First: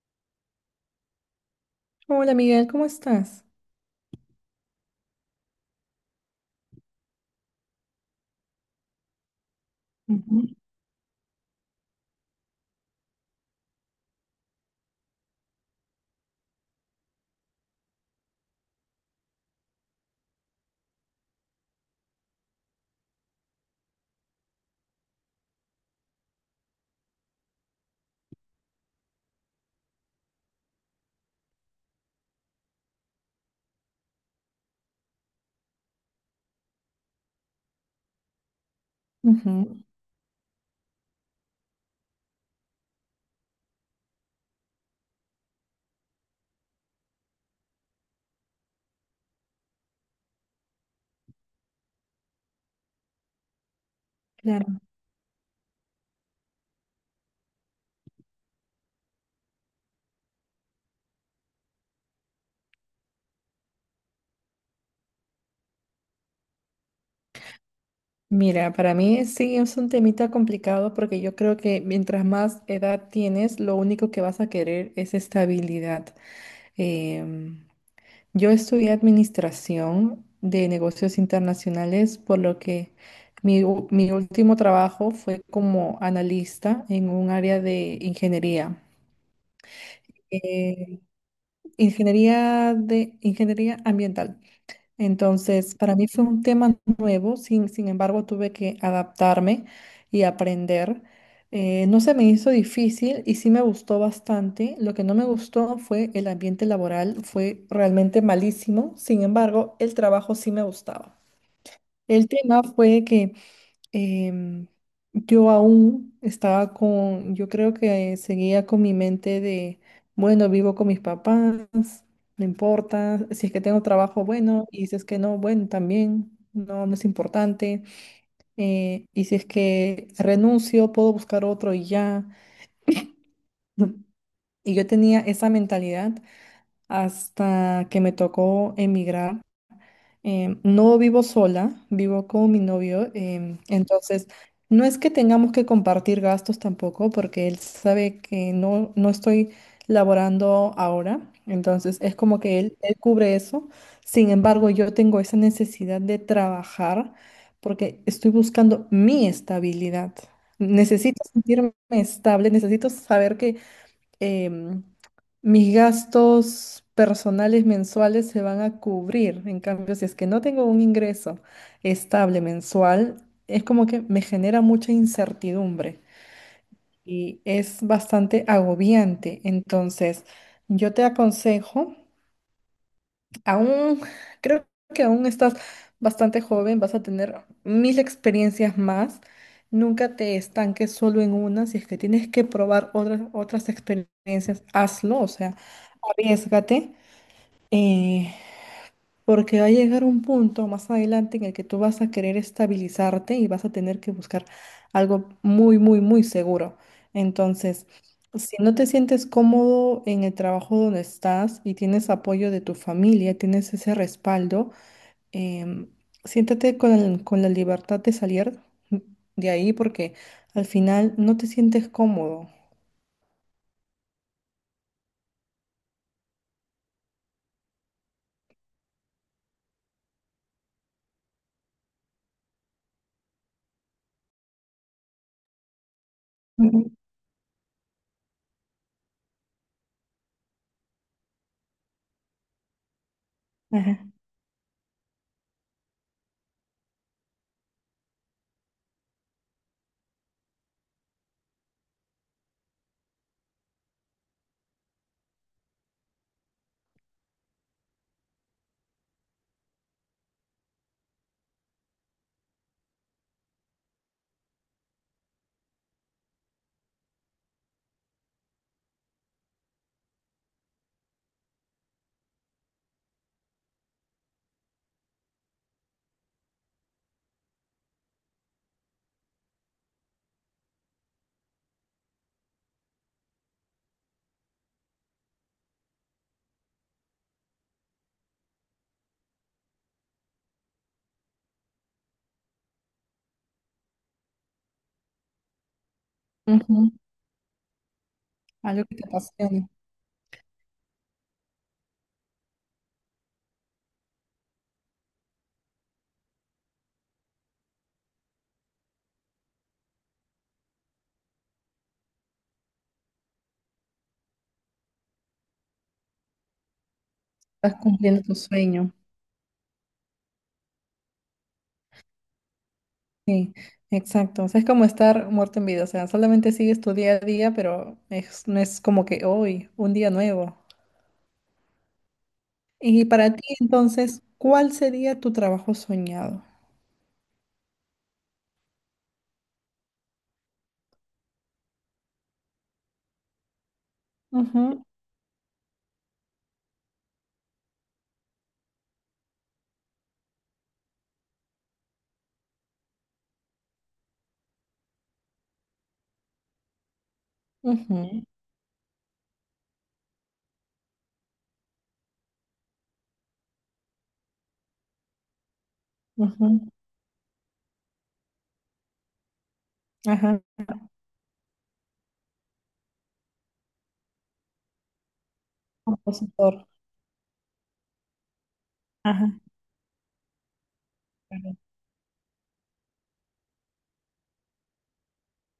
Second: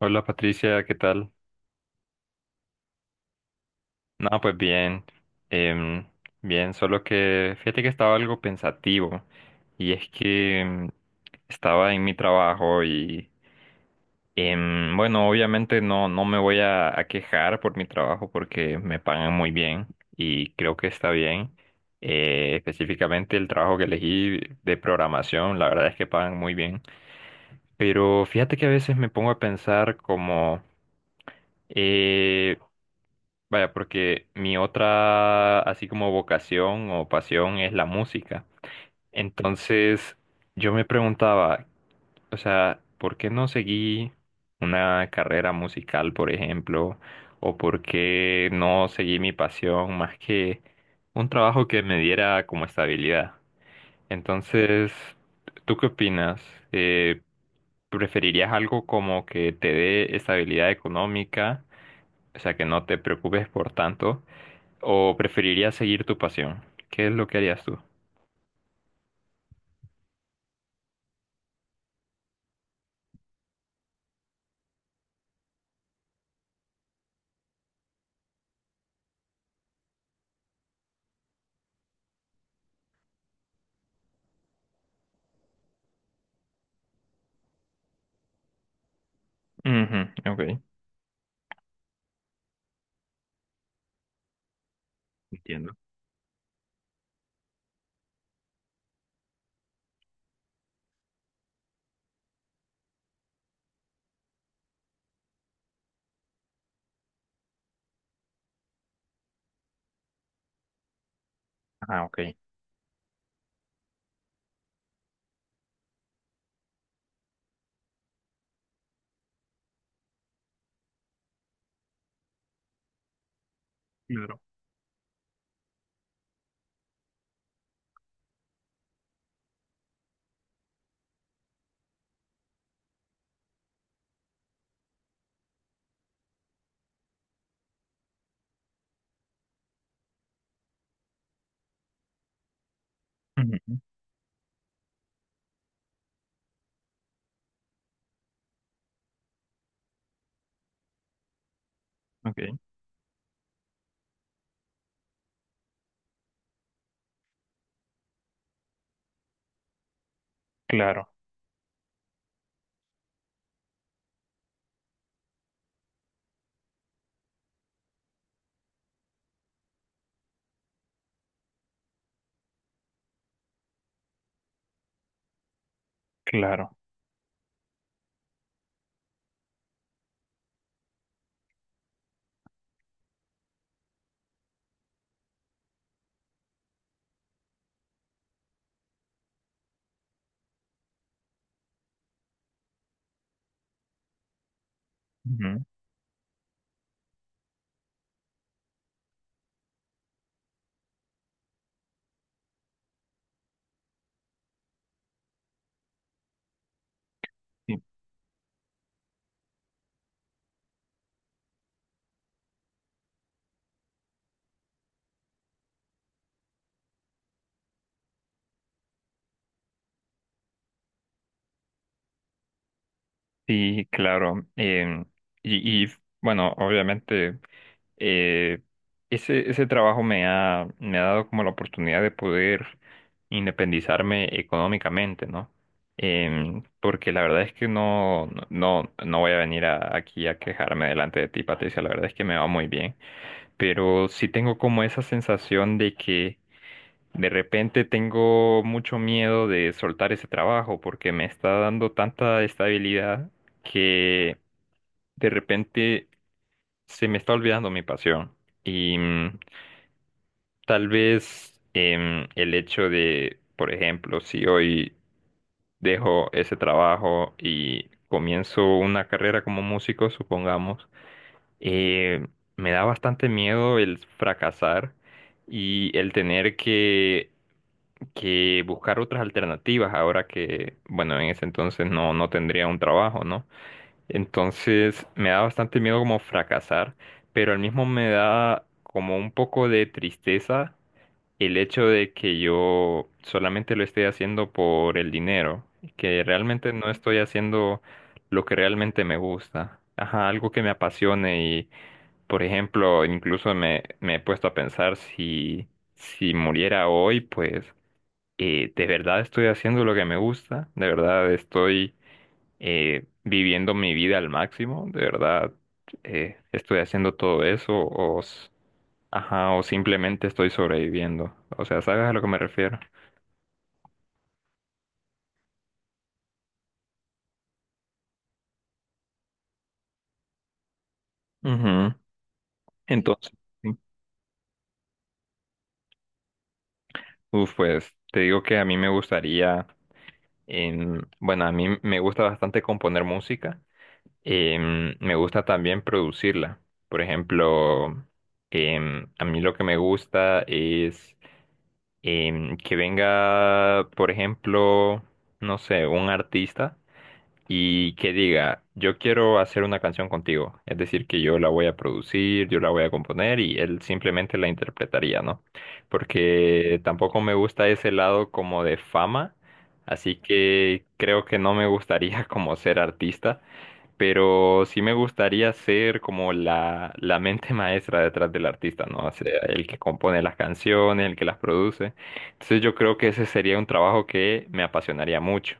Hola Patricia, ¿qué tal? Hola Miguel, ¿cómo estás? No, pues bien, em, bien, solo que fíjate que estaba algo pensativo y es que estaba en mi trabajo y bueno, obviamente no me voy a quejar por mi trabajo porque me pagan muy bien y creo que está bien. Específicamente el trabajo que elegí de programación, la verdad es que pagan muy bien. Pero fíjate que a veces me pongo a pensar como... Eh, Vaya, porque mi otra, así como vocación o pasión, es la música. Ujú, Entonces, yo me preguntaba, o sea, ¿por qué no seguí una carrera musical, por ejemplo? ¿O por qué no seguí mi pasión más que un trabajo que me diera como estabilidad? claro. Entonces, ¿tú qué opinas? Eh, ¿Preferirías algo como que te dé estabilidad económica? O sea, que no te preocupes por tanto. ¿O preferirías seguir tu pasión? ¿Qué es lo que harías tú? Mira, para mí sí es un temita complicado porque yo creo que mientras más edad tienes, lo único que vas a querer es estabilidad. Em, yo estudié administración de negocios internacionales, por lo que mi último trabajo fue como analista en un área de ingeniería, Ujú, ok, eh, ingeniería de ingeniería ambiental. entiendo. Entonces, para mí fue un tema nuevo, sin embargo, tuve que adaptarme y aprender. No se me hizo difícil y sí me gustó bastante. Lo que no me gustó fue el ambiente laboral, fue realmente malísimo. Sin embargo, el trabajo sí me gustaba. Ah, ok. El tema fue que em, yo aún estaba con, yo creo que seguía con mi mente de, bueno, vivo con mis papás, no importa, si es que tengo trabajo, Claro. bueno, y si es que no, bueno, también, no es importante, y si es que renuncio, puedo buscar otro y ya. Y yo tenía esa mentalidad hasta que me tocó emigrar. No vivo sola, vivo con mi novio, Ujú, entonces no es que tengamos que compartir gastos tampoco, porque él sabe que no estoy laborando ahora, entonces es como ok, que él cubre eso. Sin embargo, yo tengo esa necesidad de trabajar porque estoy buscando mi estabilidad. claro, Necesito sentirme estable, necesito saber que em, mis gastos personales mensuales se van a cubrir. En cambio, si es que no tengo un ingreso estable mensual, es como que me genera mucha incertidumbre claro. y es bastante agobiante. Entonces, yo te aconsejo Aún, creo que aún estás bastante joven, vas a tener mil experiencias más. Nunca te estanques solo en una. Si es que tienes que probar otras experiencias, hazlo, o sea, Ujú, arriésgate. Eh, Porque va a llegar un punto más adelante en el que tú vas a querer estabilizarte y vas a tener que buscar algo muy, muy, muy seguro. sí, Entonces, si no te sientes cómodo en el trabajo donde estás y tienes apoyo de tu familia, tienes ese respaldo, em, siéntate con la libertad de salir de ahí porque al final no te sientes cómodo. sí, claro. Em, y, y, bueno, obviamente, eh, ese trabajo me ha dado como la oportunidad de poder independizarme económicamente, ¿no? Em, Ujú. porque la verdad es que no voy a venir aquí a quejarme delante de ti, Patricia. La verdad es que me va muy bien. Ajá. Pero sí tengo como esa sensación de que de repente tengo mucho miedo de soltar ese trabajo porque me está dando tanta estabilidad que de repente se me está olvidando mi pasión. Y tal vez el hecho de, por ejemplo, si hoy dejo ese trabajo y comienzo una carrera como músico, supongamos, eh, me da bastante miedo el fracasar y el tener que buscar otras alternativas ahora que, bueno, en ese entonces no tendría un trabajo, ¿no? Entonces me da bastante miedo como fracasar, pero al mismo me da como un poco de tristeza el hecho de que yo solamente lo esté haciendo por el dinero, que realmente no Ujú. estoy haciendo lo que Algo que realmente te me apasiona, gusta. Ajá, algo que me apasione, por ejemplo, incluso me he puesto a pensar si, si muriera hoy, pues de verdad estoy haciendo lo que me gusta, de verdad estoy viviendo mi vida al máximo, de verdad estoy haciendo todo eso estás cumpliendo tu sueño. ajá, o simplemente estoy sobreviviendo. O sea, ¿sabes a lo que me refiero? Sí, exacto. O sea, es como estar muerto en vida. O sea, solamente sigues tu día a día, pero no es como que hoy, un día nuevo. Ujú. Y Entonces, para ti, sí. entonces, ¿cuál sería tu trabajo soñado? Uf, pues te digo que a mí me gustaría, bueno, a mí me gusta bastante componer música. Ujú, Em, me gusta también producirla. Por ejemplo, a mí lo que me gusta es que venga, por ejemplo, no sé, un artista y que ujú, diga, yo quiero hacer una canción contigo. Es decir, que yo la voy a producir, yo la voy a componer y él simplemente la interpretaría, ¿no? ujú. Porque tampoco me gusta ese lado como de fama, así Ajá, que creo que no me gustaría como ser artista, pero sí me gustaría ser como compositor. La mente maestra detrás del artista, ¿no? O Ajá, sea, el que compone las canciones, el que las claro. produce. Entonces yo creo que ese sería un trabajo que me apasionaría mucho.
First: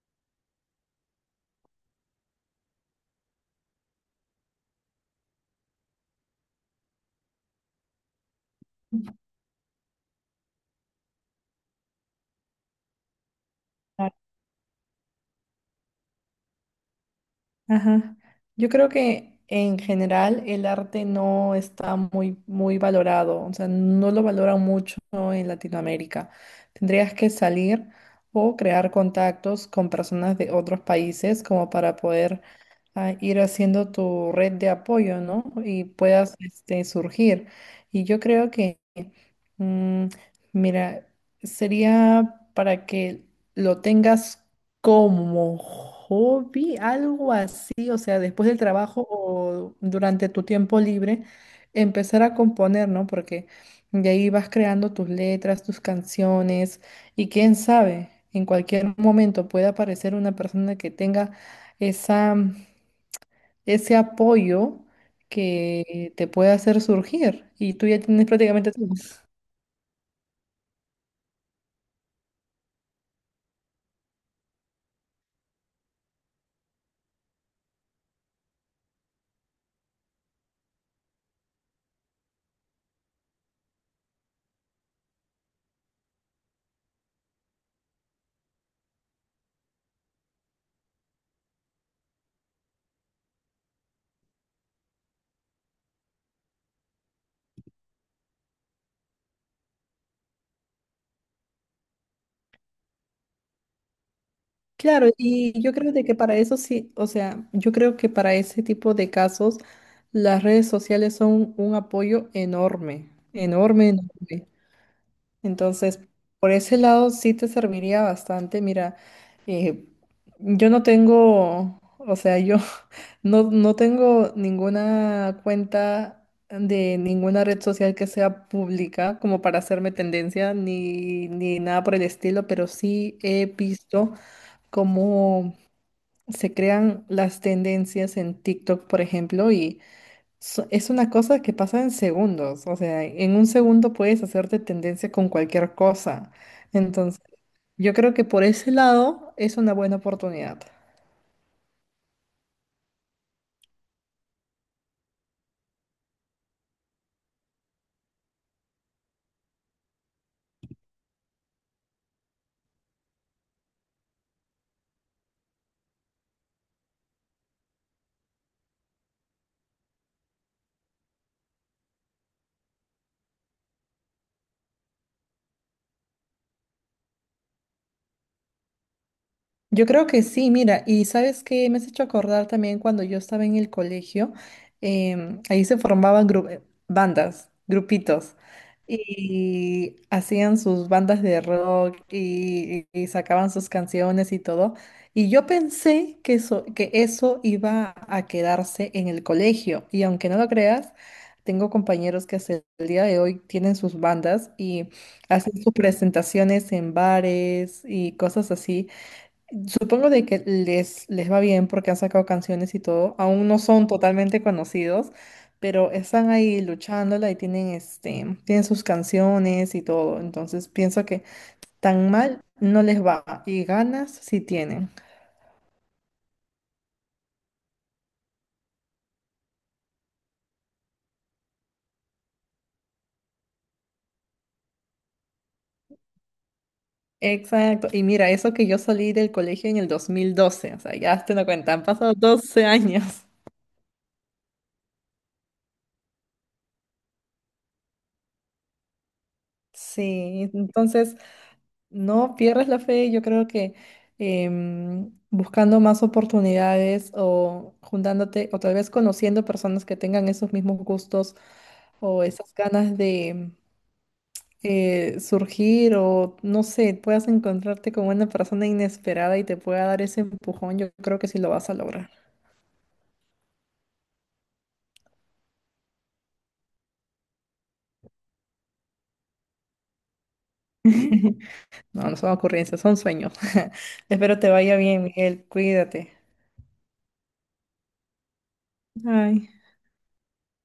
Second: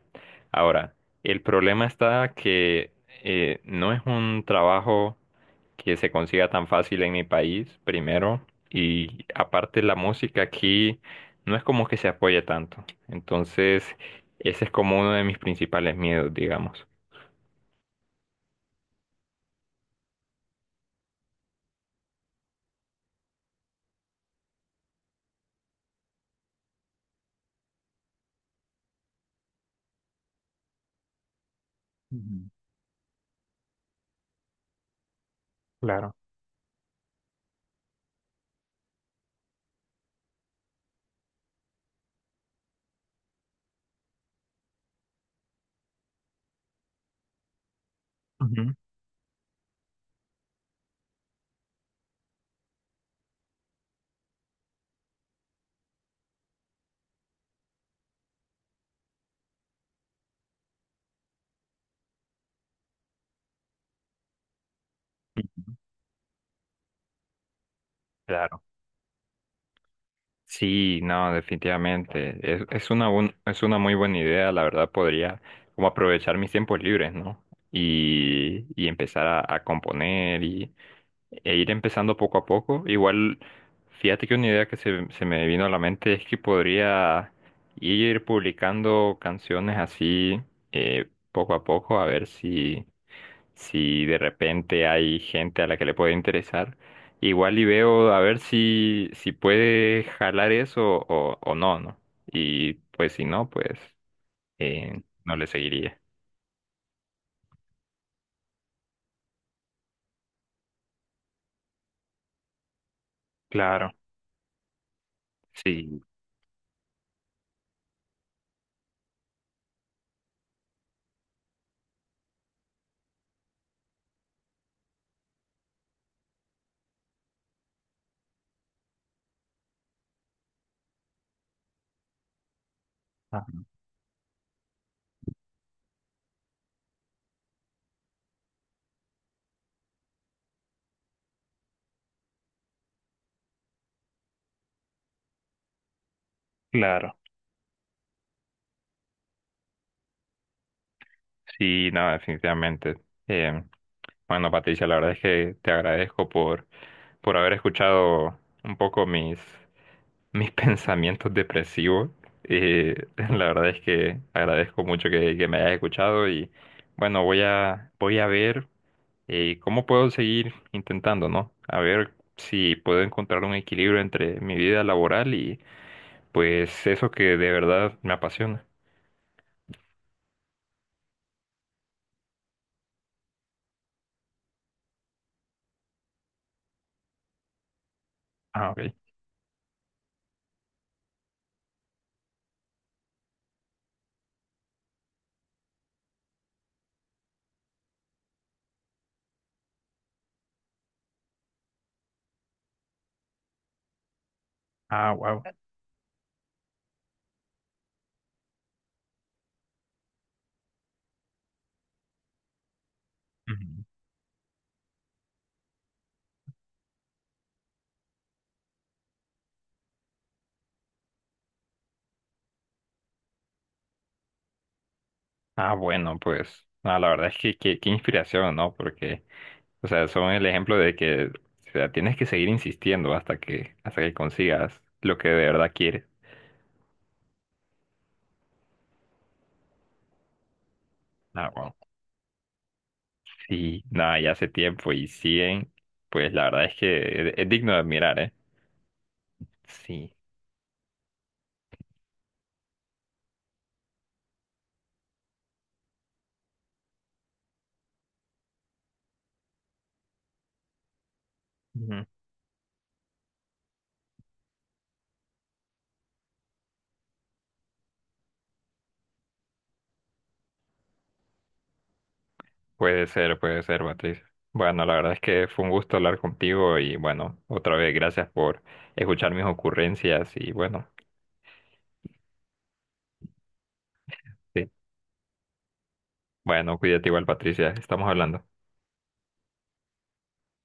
Ahora, el problema está que no es un trabajo que se consiga tan fácil en mi país, primero, y aparte la música aquí no es como que se apoye tanto. Entonces, ese es como uno de mis principales miedos, digamos. Ajá. Yo creo que en general el arte no está muy valorado, o sea, no lo valora mucho en Latinoamérica. Tendrías que salir o crear contactos con personas de otros países como para poder Ujú. Ir haciendo tu red de apoyo, ¿no? Y Claro. puedas este, surgir. Y yo creo que, mm, mira, sería para que lo tengas. Como hobby, algo así, o sea, después del Ujú, trabajo o durante tu tiempo libre, empezar a componer, ¿no? Porque de ahí vas creando tus letras, tus canciones y quién sabe, en cualquier momento puede aparecer una persona que tenga esa, ese apoyo ujú, que te puede hacer surgir y tú ya tienes claro. prácticamente todo. Sí, no, definitivamente. Es una es una muy buena idea, la verdad podría como aprovechar mis tiempos libres, ¿no? Y empezar a componer y e ir empezando poco a poco. Igual, fíjate que una idea que se me vino a la mente es que podría ir publicando canciones así poco a poco, a ver si de repente hay gente a la que le puede interesar, igual y veo a ver si, si puede jalar eso o no, ¿no? Y pues si no, pues Claro, no le y yo creo seguiría. de que para eso sí, o sea, yo creo que para ese tipo de casos las redes sociales son un apoyo enorme, enorme, Claro, enorme. sí, Entonces, por ese lado sí te serviría bastante. Mira, eh, yo no tengo, o sea, yo no tengo ninguna cuenta de ninguna red social que sea pública como para hacerme tendencia ni nada por el estilo, pero sí ah, he visto como se crean las tendencias en TikTok, por ejemplo, y es una cosa que pasa en segundos. O sea, en un segundo puedes hacerte tendencia con cualquier cosa. claro. Entonces, yo creo que por ese lado es una buena oportunidad. Sí, no, definitivamente. Eh, bueno, Patricia, la verdad es que te agradezco por haber escuchado un poco mis pensamientos depresivos. La verdad es que agradezco mucho que me hayas escuchado y bueno, voy a ver cómo puedo seguir intentando, ¿no? A ver si puedo encontrar un equilibrio entre mi vida laboral y pues eso que de verdad me apasiona. Yo creo que sí, mira, y sabes que me has hecho acordar también cuando yo estaba en el colegio, ahí se formaban bandas, grupitos, Ah, ok. y hacían sus bandas de rock y sacaban sus canciones y todo. Y yo pensé que eso iba a quedarse en el colegio, y aunque no lo creas, tengo compañeros que hasta el día de hoy tienen sus bandas y Ah, wow. hacen sus presentaciones en bares y cosas así. Supongo de que les va bien porque han sacado canciones y todo. Aún no Ujú. son totalmente conocidos, pero están ahí luchándola y tienen, este, tienen sus canciones y todo. Entonces pienso que tan mal no les va y ganas sí tienen. Ah, bueno, pues ah, la verdad es que qué inspiración, ¿no? Porque o sea, son el ejemplo de que, o sea, tienes que seguir insistiendo hasta que consigas lo que de verdad quieres. Exacto. Y mira, eso que yo salí del colegio en el 2012, o sea, ya te lo Ah, wow. cuentan, han pasado 12 años. Sí, nada, ya hace tiempo y siguen, pues la verdad es que es digno de admirar, ¿eh? Sí. Sí, entonces No pierdes la fe, yo creo que buscando más oportunidades o juntándote o tal vez conociendo personas que tengan esos mismos gustos Ujú. o esas ganas de surgir o no sé, puedas encontrarte con una persona inesperada y te pueda dar ese empujón, yo creo que sí lo vas a lograr. Puede ser, Patricia. Bueno, la verdad es que fue un gusto hablar contigo y bueno, otra vez gracias por escuchar mis ocurrencias y bueno, No, no son ocurrencias, son sueños. Espero te sí. vaya bien, Miguel, cuídate. Bueno, cuídate igual, Patricia, estamos hablando. Ay.